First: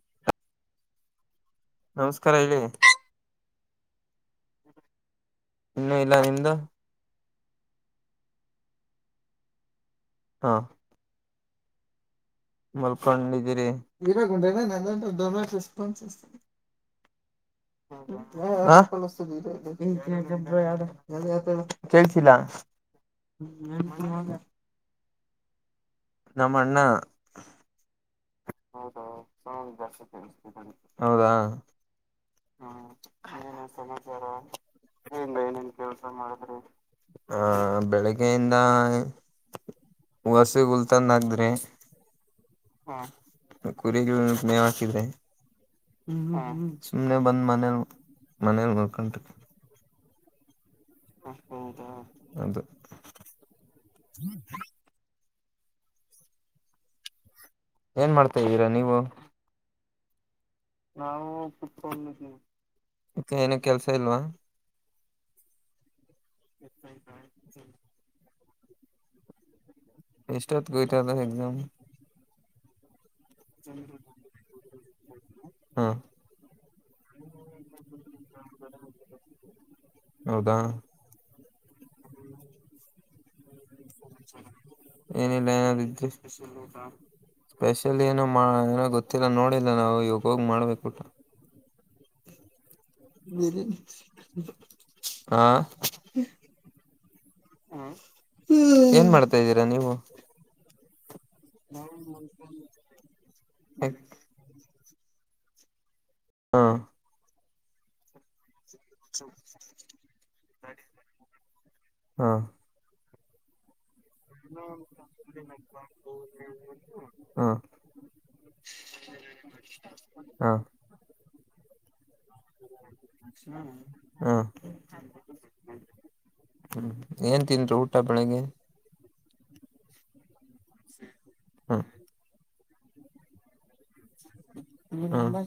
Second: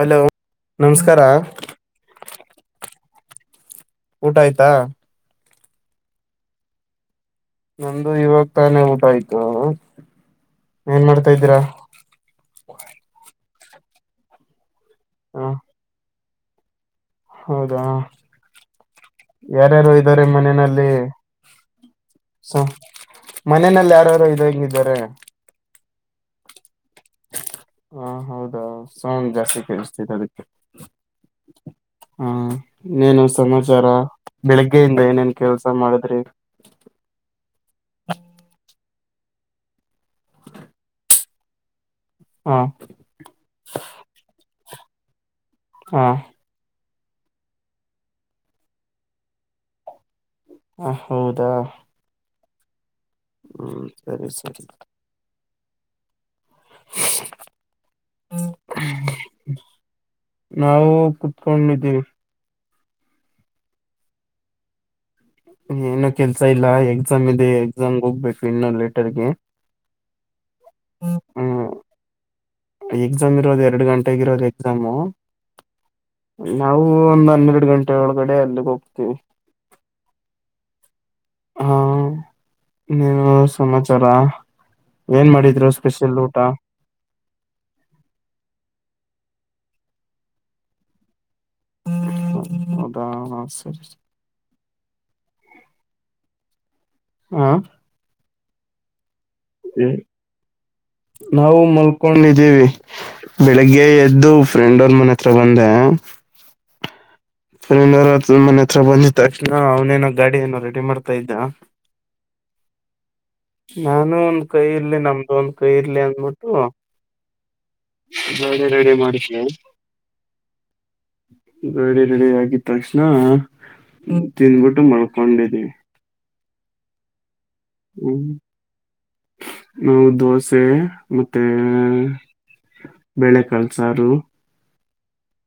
Hello ನಮಸ್ಕಾರ ನಮಸ್ಕಾರ ಹೇಳಿ ಊಟ ಆಯ್ತಾ ಇನ್ನುೂ ಇಲ್ಲ ನಿಮ್ದ ನಮ್ದು ಇವಾಗ ತಾನೇ ಊಟ ಆಯ್ತು ಹಾ ಏನ್ ಮಾಡ್ತಾ ಇದ್ದೀರಾ ಮಲ್ಕೊಂಡಿದ್ದೀರಿ ಇರ ಉಂನ ನ ಹ ರೆಪಾನ್ಸ್ತನ ಹೌದಾ ಯಾರ್ಯಾರು ಇದ್ದಾರೆ [inaudible] ಸ ಮನೆಯಲ್ಲಿ ಯಾರಾರು ಇದಂಗಿದ್ದಾರೆ ನಮ್ಮ ಅಣ್ಣ ಹ ಹೌದಾ ಸೌಂಡ್ ಜಾಸ್ತಿ ಕೇಳಿಸ್ತಿದೆ ಅದಕ್ಕೆ ಹೌದಾ ಹಾ ನೀೇನು ಸಮಾಚಾರ ಬೆಳಿಗ್ಗೆಯಿಂದ ಏನೇನ್ ಕೆಲ್ಸ ಮಾಡುದ್ರಿ ಹ ಬೆಳಗ್ಗೆಯಿಂದ ವಾಸಿಗ ಉಲ್ತನ್ ಹಗದ್ರೆ ಹ ಕುರಿ ಹಕ ಹ [unintelligible] ಸುಮ್ಮನೆ ಬಂದು ಮನೇಲಿ ಮನೇಲಿ ನಕೊಂಡಟ ಹ ಹೌದಾ ಅದು ಹ್ಮ್ ಸರಿ ಸರಿ ಏನ್ ಮಾಡ್ತಾ ಇದಿದ್ದೀರಾ ನೀವು ನಾವು ಕುತ್ಕೊಂಡಿದ್ದೀವಿ ಮತ್ತ ಏನ ಕೆಲ್ಸ ಇಲ್ವಾ ಏನ ಕೆಲ್ಸ ಇಲ್ಲ ಎಕ್ಸಾಮ್ ಇದೆ ಎಕ್ಸಾಮ್ಗೆ ಹೋಗ್ಬೇಕು ಇನ್ನೊ ಲೆಟರ್ಗೆ ಎಷ್ಟ್ಟತ್ಗೆ ಹೊಯತ ಇದಾವ ಇನ್ನು ಎಕ್ಸಾಮ್ ಇರೋದು ಎರಡು ಗಂಟೆಗ ಇರೋದು ಎಕ್ಸಾಮು ಹಾ ನಾವು ಒಂದ್ ಹನ್ನೆರಡು ಗಂಟೆ ಒಳಗಡೆ ಅಲ್ಲಿಗೆ ಹೋಗ್ತೀವಿ. ಹೌದಾ ಹಾ ಇನ್ನೇನು ಸಮಾಚಾರ ಏನಿಲ್ಲ ಏ ಸ್ಪೆಷಲ್ ಊಟ ಸ್ಪೆಷಲ್ ಏನೋ ಗೊತ್ತ ಮತ್ತರ ನೋಡಿಲ್ಲ ನಾವು ಇವಾಗ ಹೋಗ್ ಮಾಡ್ಬೇಕ ಊಟ ಹ್ಮ್ ಹ್ಮ್ ಹ್ಮ್ [unintelligible] ಹಾ ಹಾ ಏನ್ ಮಾಡ್ತಾ್ದೀರಾ ನೀವು ನಾವು ಮಲ್ಕೊಂಡಿದ್ದೀವಿ ಬೆಳಿಗ್ಗೆ ಎದ್ದು ಫ್ರೆಂಡ್ ಮನೆ ಹತ್ರ ಬಂದ ಹಾ ಫ್ರೆಂಡತ್ರ ಮನೆ ಹತ್ರ ಬಂದಿದಿದ್ದ ತಕ್ಷಣ ಅವನೇನೋ ಗಾಡಿ ಏನೋ ರೆಡಿ ಮಾಡ್ತಾ ಇದ್ದ ಹಾ ನಾನು ಒಂದ್ ಕೈ ರ್ಲಿ ನಮ್ದು ಒಂದ್ ಕೈ ಇರ್ಲಿ ಅಂದಬಿಟ್ಟು ಹಾ ಹಾ ರೆಡಿ ರೆಡಿ ಆಗಿದ ತಕ್ಷಣ ಹಾ ತಿಂದ್ಬಿಟ್ಟು ಮಳ್ಕೊಂಡಿದೀವಿ ಹ್ಮ್ ಏನ್ ತಿಂದರೀ ಊಟ ಬೆಳಿಗ್ಗೆ ನಾವು ದೋಸೆ ಮತ್ತೆ ಹ್ಮ್ ಬೆಳೆ ಕಲ್ಸಾರು [unintelligible] ನಂಬ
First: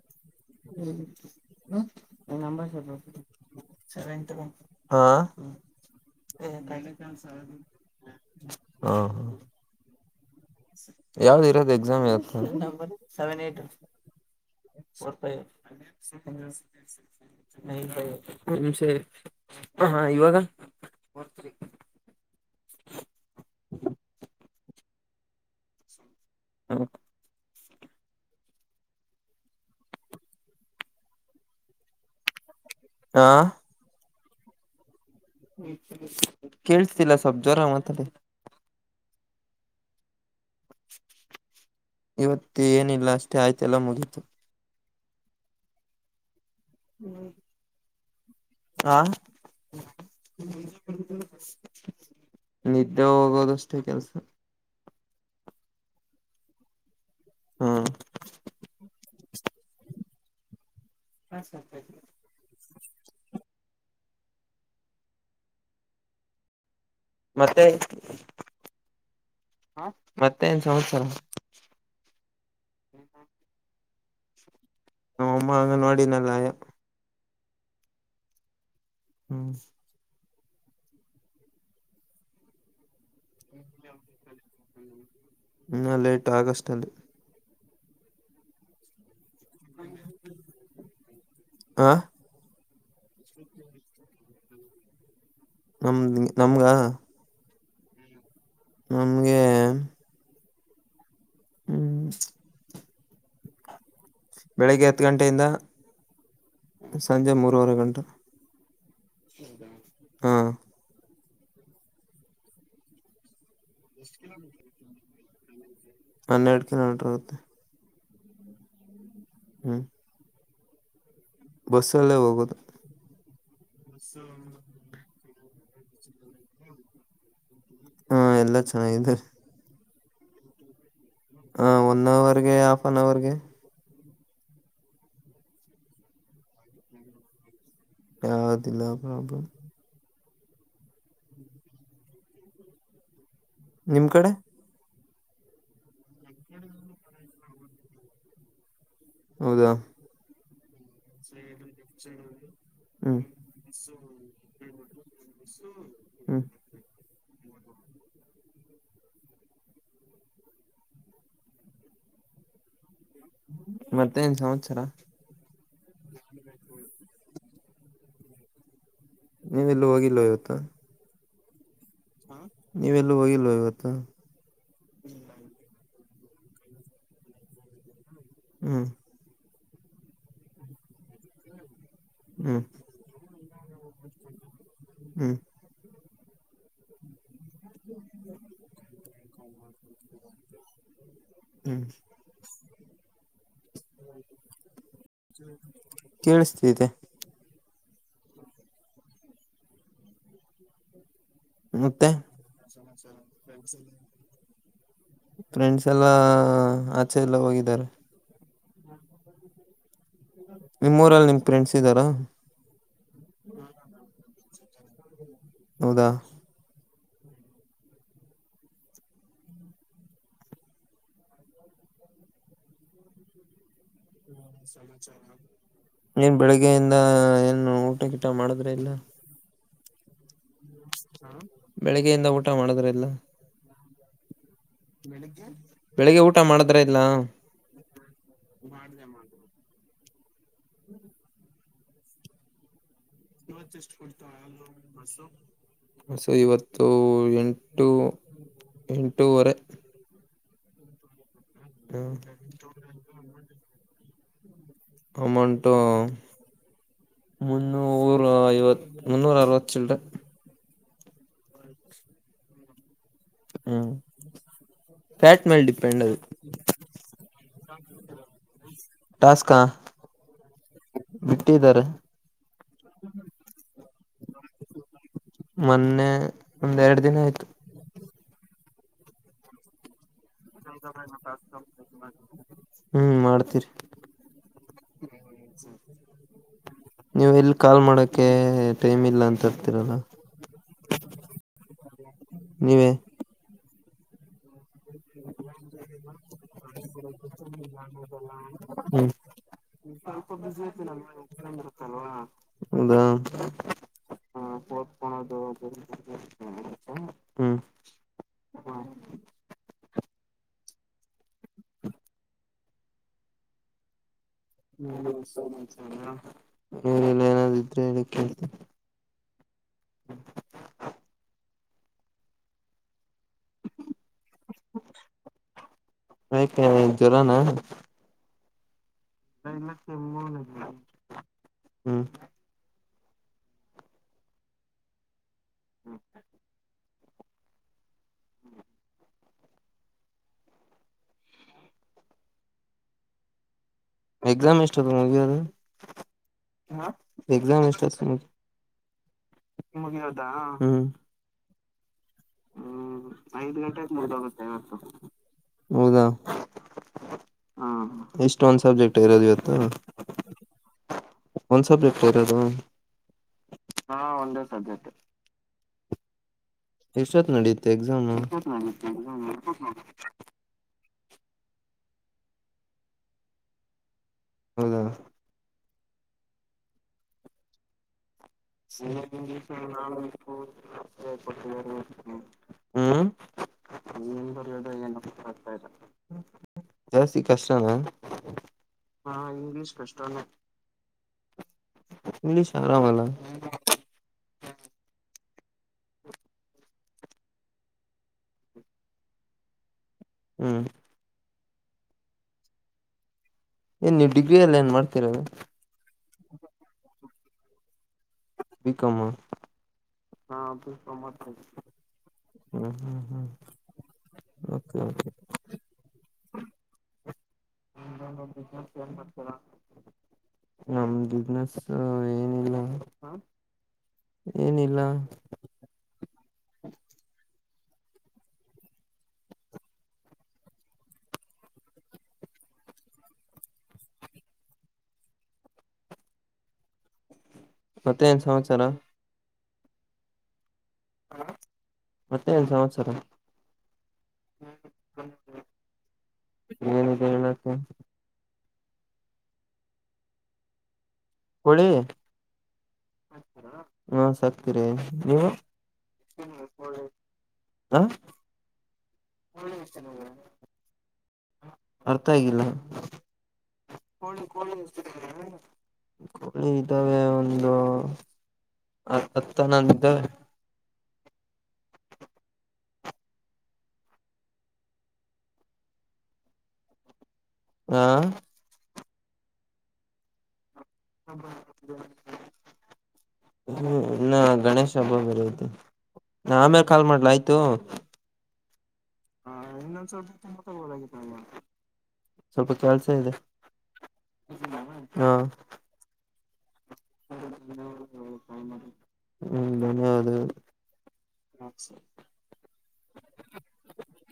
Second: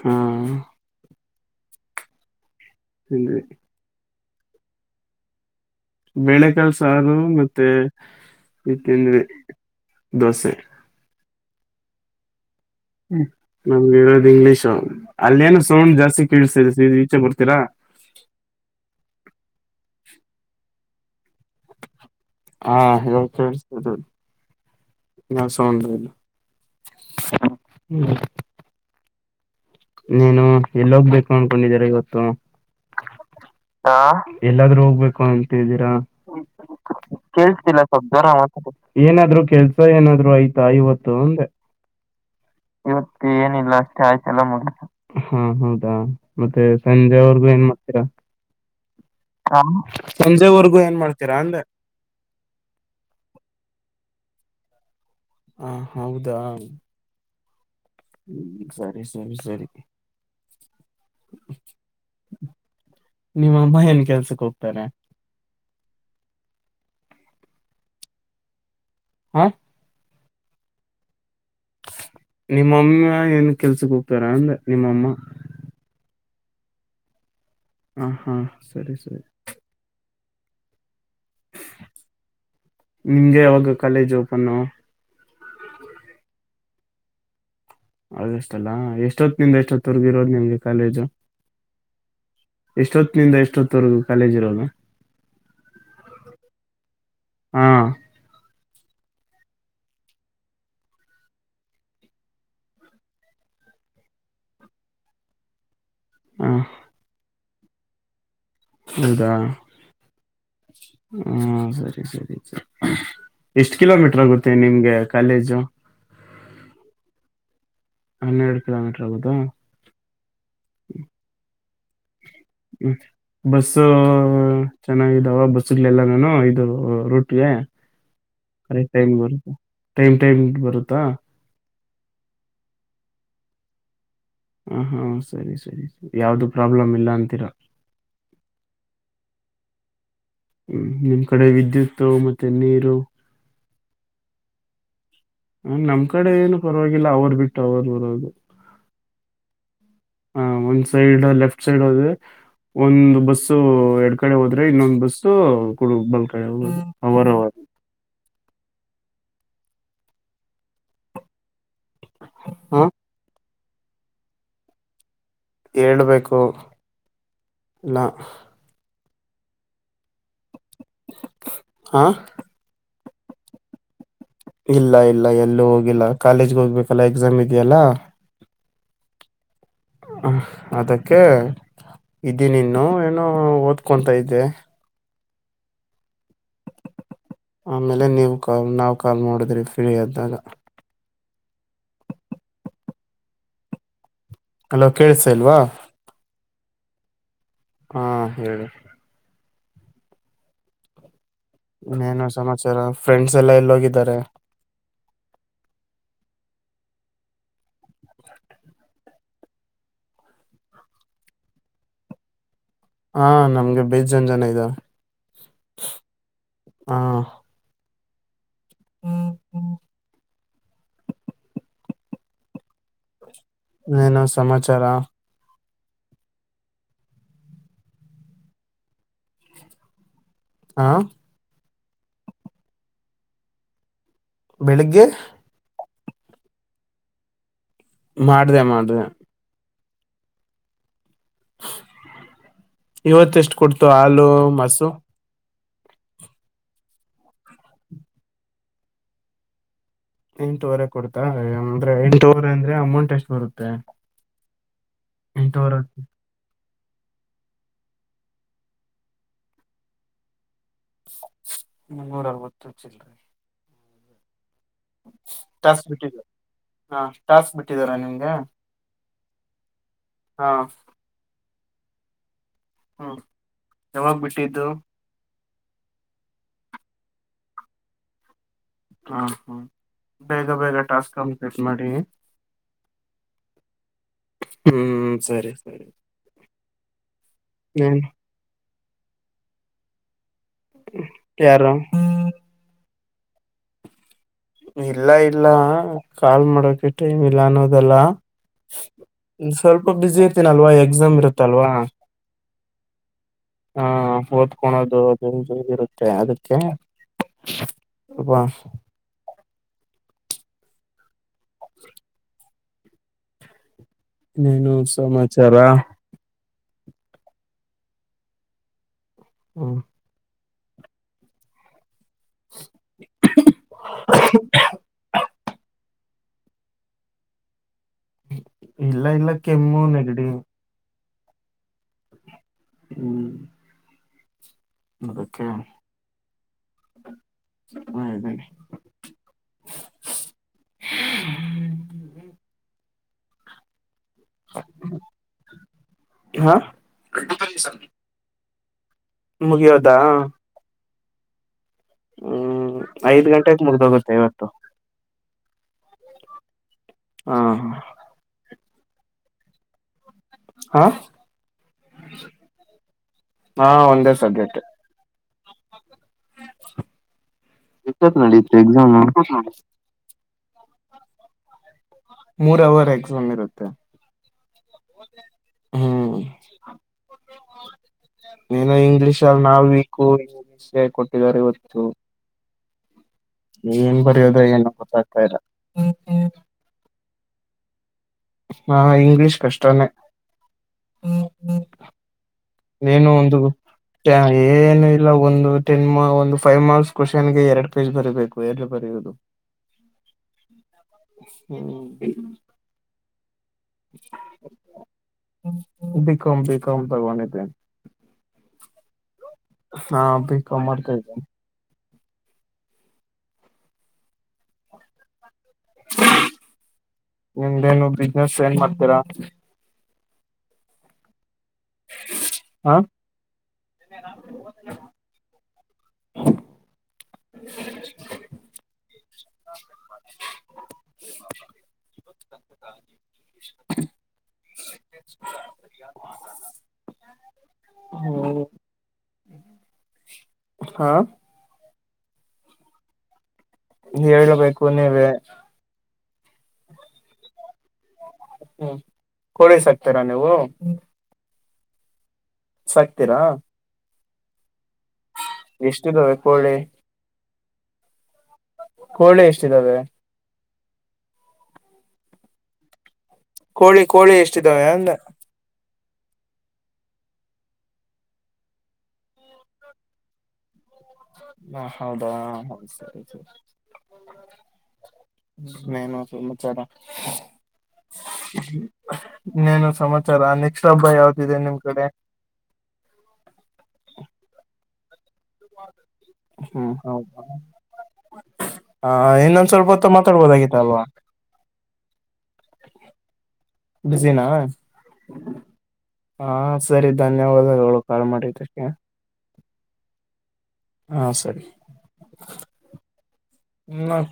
ಹಾ ನಂಬ ತಿಂದ್ವಿ ಸ ಹಾ [unintelligible] ಬೆಳೆಕಾಳ್ ಸಾರು ಮತ್ತೆ ಇತ್ ಹಾ ತಿಂದಿವಿ ದೋಸೆ ಯಾವ್ದ್ ಇರೋದು ಎಕ್ಸಾಮ್ ಇವತ್ತ ಹ್ಮ್. ಸೆವೆನ್ ಏಟ್ ನಮ್ಗೆ ಇರೋದು ಇಂಗ್ಲಿಷು ಫೋರ್ ಫೈವ ಅಲ್ಲೇನು ಸೌಂಡ್ ಜಾಸ್ತಿ ಕೇಳಿಸ್ತಿದೆ ಸೀದಾ ಈಚೆ ಬರ್ತೀರಾ ಫೋರ್ ಫೈವ್ ಒನ್ ನಿಮಷ ಇರಿ ಹ ಇವಾಗ ಫೋರ್ ಥ್ರೀ ಹಾ ಹೇಳದ ಕೇಳ್ಸ್ತಾದ ಇಲ್ಲೂ ಏನ ಸೌಂಡ್ ರೀ ಇದು ಹ್ಮ ಹ್ಮ್ ನೀನು ಎಲ್ಲೋಗ್ಬೇಕು ಅನ್ಕೊಂಡಿದೀರ ಇವತ್ತು ಹಾ ಹಾ ಎಲ್ಲಾದ್ರೂ ಹೋಗ್ಬೇಕು ಅಂತಿದೀರಾ ಕೇಳ್ಸ್ತಿಲ್ಲ ಸ್ವಲ್ಪ ಜೋರಾಗಿ ಕೇಳಿಸ್ತಿಲ್ಲ ಸ್ವಲ್ಪ ಮಾತಾಡಿ ಜೋರಾಗಿ ಮಾತಾಡಿ ಏನಾದ್ರು ಕೆಲ್ಸ ಏನಾದ್ರು ಆಯ ವತ್ತು ಅ ಇವತ್ತು ಅಂದೆ ಇವತ್ತು ಏನಿಲ್ಲ ಇವತ್ತ ಅಷ್ಟೇ ಏನಿಲ್ಲ ಆಯ್ತೆಲ್ಲ ಅಷ್ಟ ಮುಗೀತು ಆಯಸ ಎಲ್ಲ ಮುಗ ಹಾ ಹೌದಾ ಮತ್ತೆ ಸಂಜೆ ಅವರ್ಗು ಏನ್ ಮಾಡ್ತೀರಾ ಹಾ ಹ ಸಂಜೆವರ್ಗೂ ಏನ್ ಮಾಡ್ತೀರಾ ಅಂದೆ. ನಿದ್ದೆ ಹೋಗೋದಷ್ಟೇ ಕೆಲ್ಸ ಹ ಹೌದಾ ಹ್ಮ ಹ್ಮ್ ಸರಿ ಸರಿ ಸರಿ ಹ [unintelligible] ನಿಮ್ಮ ಅಮ್ಮಯಲ್ ಕೆಲ್ಸಕ್ ಹೋಗ್ತಾರೆ. ಮತ್ತೆ ಹಾ ಮತ್ತೆನ್ ಸಂವತ್ಸರ ನಿಮ್ಮಮ್ಮ ಏನ್ ಕೆಲ್ಸಕ್ ಹೋಗ್ತಾರ ಅಂದ ನ ಅಮ್ಮ ಅಂಗನವಾಡಿ ನಲ್ಲಿಯ ಹ ಹಾ ಸರಿ ಸರಿ ಹ್ಮ್ ನಿಂಗೆ ಅವಾಗ college open in late August ಅಲ್ಲಿ ಅಷ್ಟ ಅಲ್ಲಾ ಎಷ್ಟೊತ್ತ ನಿಂದ ಎಷ್ಟೊತ್ತರ್ಗ ಇರೋದು ನಿಮ್ಗೆ ಕಾಲೇಜು ಆಂ ಎಷ್ಟೊತ್ತ ನಿಿಂದ ಎಷ್ಟೊತ್ತವರೆಗೂ ಕಾಲೇಜ್ ಇರೋದು ನಮ್ದ ನಮ್ಗ ಹಾ ನಮಗೆೇ ಹ್ಮ್ ಬೆಳಿಗ್ಗೆ ಹತ್ತು ಗಂಟೆಯಿಂದ ಹ ಸಂಜೆ ಮೂರರುವರೆ ಗಂಟೆ ಹೌದಾ ಹಾ ಹಾ ಸರಿ ಸರಿ ಸರಿ ಎಷ್ಟ ಕಿಲೋಮೀಟರ್ ಆಗುತ್ತೆ ನಿಮ್ಗೆ ಕಾಲೇಜು ಹನ್ನೆರಡು ಕಿಲೋಮೀಟರ ಆಗುತ್ತೆ ಹನ್ನೆರಡು ಕಿಲೋಮೀಟರ್ ಆಗುದಾ ಹ್ಮ್ ಬಸ್ಸಲ್ಲೇ ಹೋಗೋದು ಬಸ್ಸ ಚೆನ್ನಾಗಿದಾವ ಬಸ್ಗಳೆಲ್ಲ ನಾನು ಇದು ರೂಟ್ಗೆ ಹಾ ಎಲ್ಲಾ ಅರೆ ಟೈಮ್ ಚೆನ್ನಾಗಿದೆ ಬರುತ್ತಾ ಟೈಮ್ ಟೈಮ್ ಬರುತ್ತಾ ಹ ಒಂದ ಅವರ್ಗೆ ಹಾಫ್ ಅನ್ ಅವರ್ಗೆ ಹ ಹಾ ಸರಿ ಸರಿ ಯಾವ್ದು ಪ್ರಾಬ್ಲಮ್ ಇಲ್ಲ ಅಂತೀರಾ ಯಾವದಿಲ್ಲ ಪ್ರಾಬ್ಲಮ ಹ್ಮ ನಿಮ್ ಕಡೆ ವಿದ್ಯುತ್ ಮತ್ತೆ ನೀರು ನಿಮ್ ಕಡೆ ಹ ನಮ್ ಕಡೆ ಏನು ಪರವಾಗಿಲ್ಲ ಅವರು ಬಿಟ್ಟು ಅವರು ಬರೋದು ಹೌದಾ ಹಾ ಒನ್ ಸೈಡ್ ಲೆಫ್ಟ್ ಸೈಡ್ ಹೋದ್ರೆ ಒಂದು್ ಹ್ಮ್ ಬಸ್ ಎಡ್ ಕಡೆ ಹೋದ್ರೆ ಇನ್ನೊಂದ್ ಬಸ್ಡ ಬಲ್ಕ ಹ್ಮ್ ಅವರ ಅವ ಹಾ ಮತ್ತೆನ್ ಸಂವತ್ಸರ ಹಳ್ಬೇಕು ಇಲ್ಲ ನೀನು ಎಲ್ಲೂ ಹೋಗಿಲ್ಲ ಇವತ್ತು ಹಾ ಲ್ ಇವತ್ತು ಇಲ್ಲ ಇಲ್ಲ ಎಲ್ಲೂ ಹೋಗಿಲ್ಲ ಕಾಲೇಜ್ಗೆ ಹೋಗ್ಬೇಕಲ್ಲ ಎಕ್ಸಾಮ್ ಇದೆಯಲ್ಲಾ ಹ್ಮ್ ಹ ಅದಕ್ಕೆ ಇದಿನ ಹ್ಮ್ ಇನ್ನು ಏನೋ ಓದ್ಕೊಂತ ಇದ್ದೆ ಹ್ಮ್ ಆಮೇಲೆ ನೀವು ಕಾಲ್ ನಾವ್ ಕಾಲ್ ಮಾಡಿದ್ರಿ ಫ್ರೀ ಆದ್ದಾಗ ಹ್ಮ್ ಅಲೋ ಕೇೇಳಸಲ್ವಾ ಇತೆ ಹಾ ಹೇಳ ಮತ್ತೆ ಇನ್ನೇನ ಸಮಾಚಾರ ಫ್ರೆಂಡ್ಸ್ ಎಲ್ಲಾ ಎಲ್ಲಿೋಗಿದ್ದಾರೆ ಫ್ರೆಂಡ್ಸ್ ಎಲ್ಲಾ ಆಚೆ ಎಲ್ಲ ಹೋಗಿದ್ದಾರೆ ನಿಮ್ಮ ಊರಲ್ಲಿ ನಿಮ್ ಫ್ರೆಂಡ್ಸ್ ಇದ್ದಾರಾ ಹಾ ನಮ್ಗೆ ಬೇಜ ಜನ ಜನ ಇದ ಹದ ಹಾ ಹ ಹ್ಮ ನನು ಸಮಾಚಾರ ನೀನ್ ಬೆಳಗ್ಗೆಯಿಂದ ಏನು ಊಟಗಿಟ ಮಾಡುದ್ರೆ ಇಲ್ಲ ಹಾ ಬೆಳಗ್ಗೆಯಿಂದ ಊಟ ಮಾಡುದ್ರ ಎಲ್ಲ ಬೆಳಿಗ್ಗೆ ಬೆಳಿಗ್ಗೆ ಊಟ ಮಾಡಿದ್ರ ಇಲ್ಲ ಮಾಡ್ದ ಮಾಡ್ದ ಇವತ್ತ ಎಷ್ಟು ಕೊಡ್ತು ಹಾಲು ಮಸು ಸೊ ಇವತ್ತು ಎಂಟು ಎಂಟೂವರೆ ಎಂಟೂುವರೆ ಕೊಡ್ತಾಂದ್ರೆ ಎಂಟೂುವರೆ ಅಂದ್ರೆ ಅಮೌಂಟ್ ಎಷ್ಟು ಬರುತ್ತೆ ಅಮಟು ಎಂಟೂವರೆ ಮುನ್ನೂರ ಐವತ್ ಮುನ್ನೂರ ಅರವತ್ತಲ್ರ ನೂರಲ್ವತ್ತುಚ್ಚಲ್ರಿ ಹ್ಮ ಟಾಸ್ ಬಿಟ್ಟ ಹ ಟಾಸ್ ಬಿಟ್ಟಿದಾರಾ ನಿಮ್ಗೆ ಟಸ್ಕಾ ಹಾ ಹಟ್ಟಿದ್ದಾರೆ ಹ್ಮ್ ಯಾವಾಗ್ ಬಿಟ್ಟಿದ್ದು ಮೊನ್ನೆ ಒಂದ್ೆರಡು ದಿನ ಆಯ್ತು ಹಾ ಹಾ ಬೇಗ ಬೇಗ ಟಾಸ್ಕ್ ಕಂಪ್ಲೀಟ್ ಮಾಡಿ ಹ್ಮ್ ಮಾಡ್ತೀರಿ ಹ್ಮ್ ಸರಿ ಸರಿ ನೀವು ಎಲ್ಲಿ ಕಾಲ್ ಏನ್ ಮಾಡೋಕೆ ಟೈಮ್ ಇಲ್ಲ ಅಂತರ್ತಿೀರಲ್ಲ ಯ್ಯಾರ ನೀವೇ ಇಲ್ಲ ಇಲ್ಲ ಕಾಲ್ ಮಾಡೋಕ ಟೈಮ್ ಇಲ್ಲ ಅನ್ನೋದಲ್ಲ ಹ್ಮ್ ಸ್ವಲ್ಪ ಬಝಿ ಇರ್ತೀನಲ್ವಾ ಎಕ್ಸಾಮ್ ಇರುತ್ತಲ್ವಾ ಹೌದಾ ಹಾ ಓದ್ಕೊಳೋದು ಅದು ಇರುತ್ತೆ ಅದಕ್ಕೆ ಹ್ಮ್ ಉಪಸ್ ನೀೇನು ಸಮಾಚಾರ ನೀಲ್ಲ ಏನಾದಿದ್ರೆ ಹೇಳಕ್ಕೆೇಳ್ತ ಹಾ [inaudible] ಆಯಕ ಜ್ವರಾನ ಇಲ್ಲ ಇಲ್ಲ ಕೆಮ್ಮು ನೆಗಡಿ ಹ್ಮ್ ಹ್ಮ್ ಮಕ್ಕೆ ಹ್ಮ ಆತನೆ [inaudible] ಎಕ್ಸಾಮ್ ಎಷ್ಟತ್ತು ಮು ಅದು ಹಾ ಎಕ್ಾಮ್ ಎಷ್ಟ ಮುಗಿಯೋದಾ ಮುಗದಾ ಹ್ಮ್ ಐದ್ ಗಂಟೆಗೆ ಗಂಟೆ ಮುಗ್ದೋಗುತ್ತೆ ಮು್ದೋಗುತ್ತೆ ಇವತ್ತು ಯತ್ತು ಹೌದಾ ಹಾ ಹ ಎಷ್ಟು ಒಂದ್ ಸಬ್ಜೆಕ್ಟ್ ಇರೋದು ಇತ್ತು ಹಾ ಒಂದ್ ಸಬ್ಜೆಕ್ಟ್ ಬರಿಯೋದು ಹ ಒಂದೇ ಸಬ್ಜೆಕ್ಟ್ ಎಷ್ಟತ್ ನಡಿಯುತ್ತೆ ಎಕ್ಸಾಮ ಎಷ್ಟೊತ್ ನಡೀತು ಎಕ್ಸಾಮು ಮೂರ್ ಅವರ್ ಎಕ್ಸಾಮ್ ಇರುತ್ತೆ ಹೌದಾ ಹ್ಮ್ ಏನೋ ಇಂಗ್ಲಿೀಷ್ಲ್ಲಿ ನಾವು ಇಂಗ್ಷ್ಗೆ ಕೊಟ್ಟಿದಿದ್ದಾರೆ ಇವತ್ತು ಹ್ಮ್ ನೀನ್ ಬರೆಯೋದ ಏನು ಗತ್ತಾಗ್ತಾ ಇಲ್ಲ ಕಷ್ಟನ ಹಾ ಇಂಗ್ಲೀಷ್ ಕಷ್ಟಾನೇ ಇಂಗ್ಲಿಷ್ ಅರಾಮ್ ಅಲ್ಲ ನೀನು ಒಂದು ಏನು ಇಲ್ಲ ಒಂದು ಟೆನ್ ಒಂದು ಫೈವ್ ಮಾರ್ಕ್ಸ್ ಕ್ವಶನ್ಗೆ ಎರಡ್ ಪೇಜ್ ಬರಿಬೇಕು ಬರಿಯೋದು ಹ್ಮ್ ಏನ್ ನೀವು ಡಿಗ್ರಿಯಲ್ಲಿ ಏನ್ ಮಾಡ್ತಿರೋದು ಹ್ಮ ಕಂ ಬಿ ಕಂ ತಕೊಂಡಿದೆ ಬಿಕಾಂ ಮು ಹಾ ಬಿಕಾಂ ಮಾಡತ ಇದ ಹ್ಮ್ ಹ್ಮ್ ಹ್ಮ್ [unintelligible] ನಿಮ್ದೇನು ಬಿಸ್ನೆಸ್ ಏನ್ ಮಾಡ್ತೀರಾ ನಮ್ ಬ್ಯುಸಿನೆಸ್ ಹ ಏನಿಲ್ಲ ಹ ಏನಿಲ್ಲ [inaudible] [inaudible] [inaudible] [inaudible] ಮತ್ತೆ ಏನ್ ಹ್ಮ್ ಸಮಾಚಾರ ಹಾ ಮತ್ತೆ ಎನ್ ಸಮಾಚಾರ ಹೇಳಬೇಕು ನೀವೇ ಏನ್ ಇದೆ ಹೇಳೋಕೆ ಹ್ಮ್ ಕೊಳ್ಳಿ ಸಾಕ್ತಿರಾ ನಿವು ಕೋಳಿ ಸಾಕ್ತೀರಾ ಹಾ ಸಾಕ್ತಿರೀ ನೀವು, ಎಷ್ಟಿದಾವೆ ಕೋಳಿ ಹಾಂ ಕೋಳಿ ಎಷ್ಟಿದಾವೆ ಅರ್ಥ ಆಗಿಲ್ಲ ಕೋಳಿ ಕೋಳಿ ಎಷ್ಟಿದ್ದಾವೆ ಅಂದೆ ಕೋಳಿ ಇದ್ದಾವೆ ಒಂದು. ಆ ಹತ್ ಹನ್ನೊಂದು ಇದಾವೆ ಹಾ ಹೌದಾ ಹೌದ್ ಹ್ಮ್ ಸರಿ ಸರಿ ಇನ್ ಏನು ಸಮಾಚಾರ ಆ ಇನ್ ಏನು ಸಮಾಚಾರ ಅಂದಿ ಇನ್ನ ಗಣೇಶ ಹಬ್ಬ ಬರು ಹ್ಮ ಹೌದ ಹ ಇನ್ನೊಂದ್ ಸ್ವಲ್ಪ ಹೊತ್ತು ಮಾತಾಡ್ಬೋದಾಗಿತ್ತಲ್ವಾ ಸ್ವಲ್ಪ ಕೆಲ್ಸ ಇದೆ ಬ್ಯುಸಿ ನಾ ಹಾ ಹಾ ಸರಿ ಧನ್ಯವಾದಗಳು ಕಾಲ್ ಮಾಡಿದ್ದಕ್ಕೆ ಹ್ಮ್ ಧನ್ಯವಾದಗಳು ಹಾ ಸರಿ ಹ್ಮ್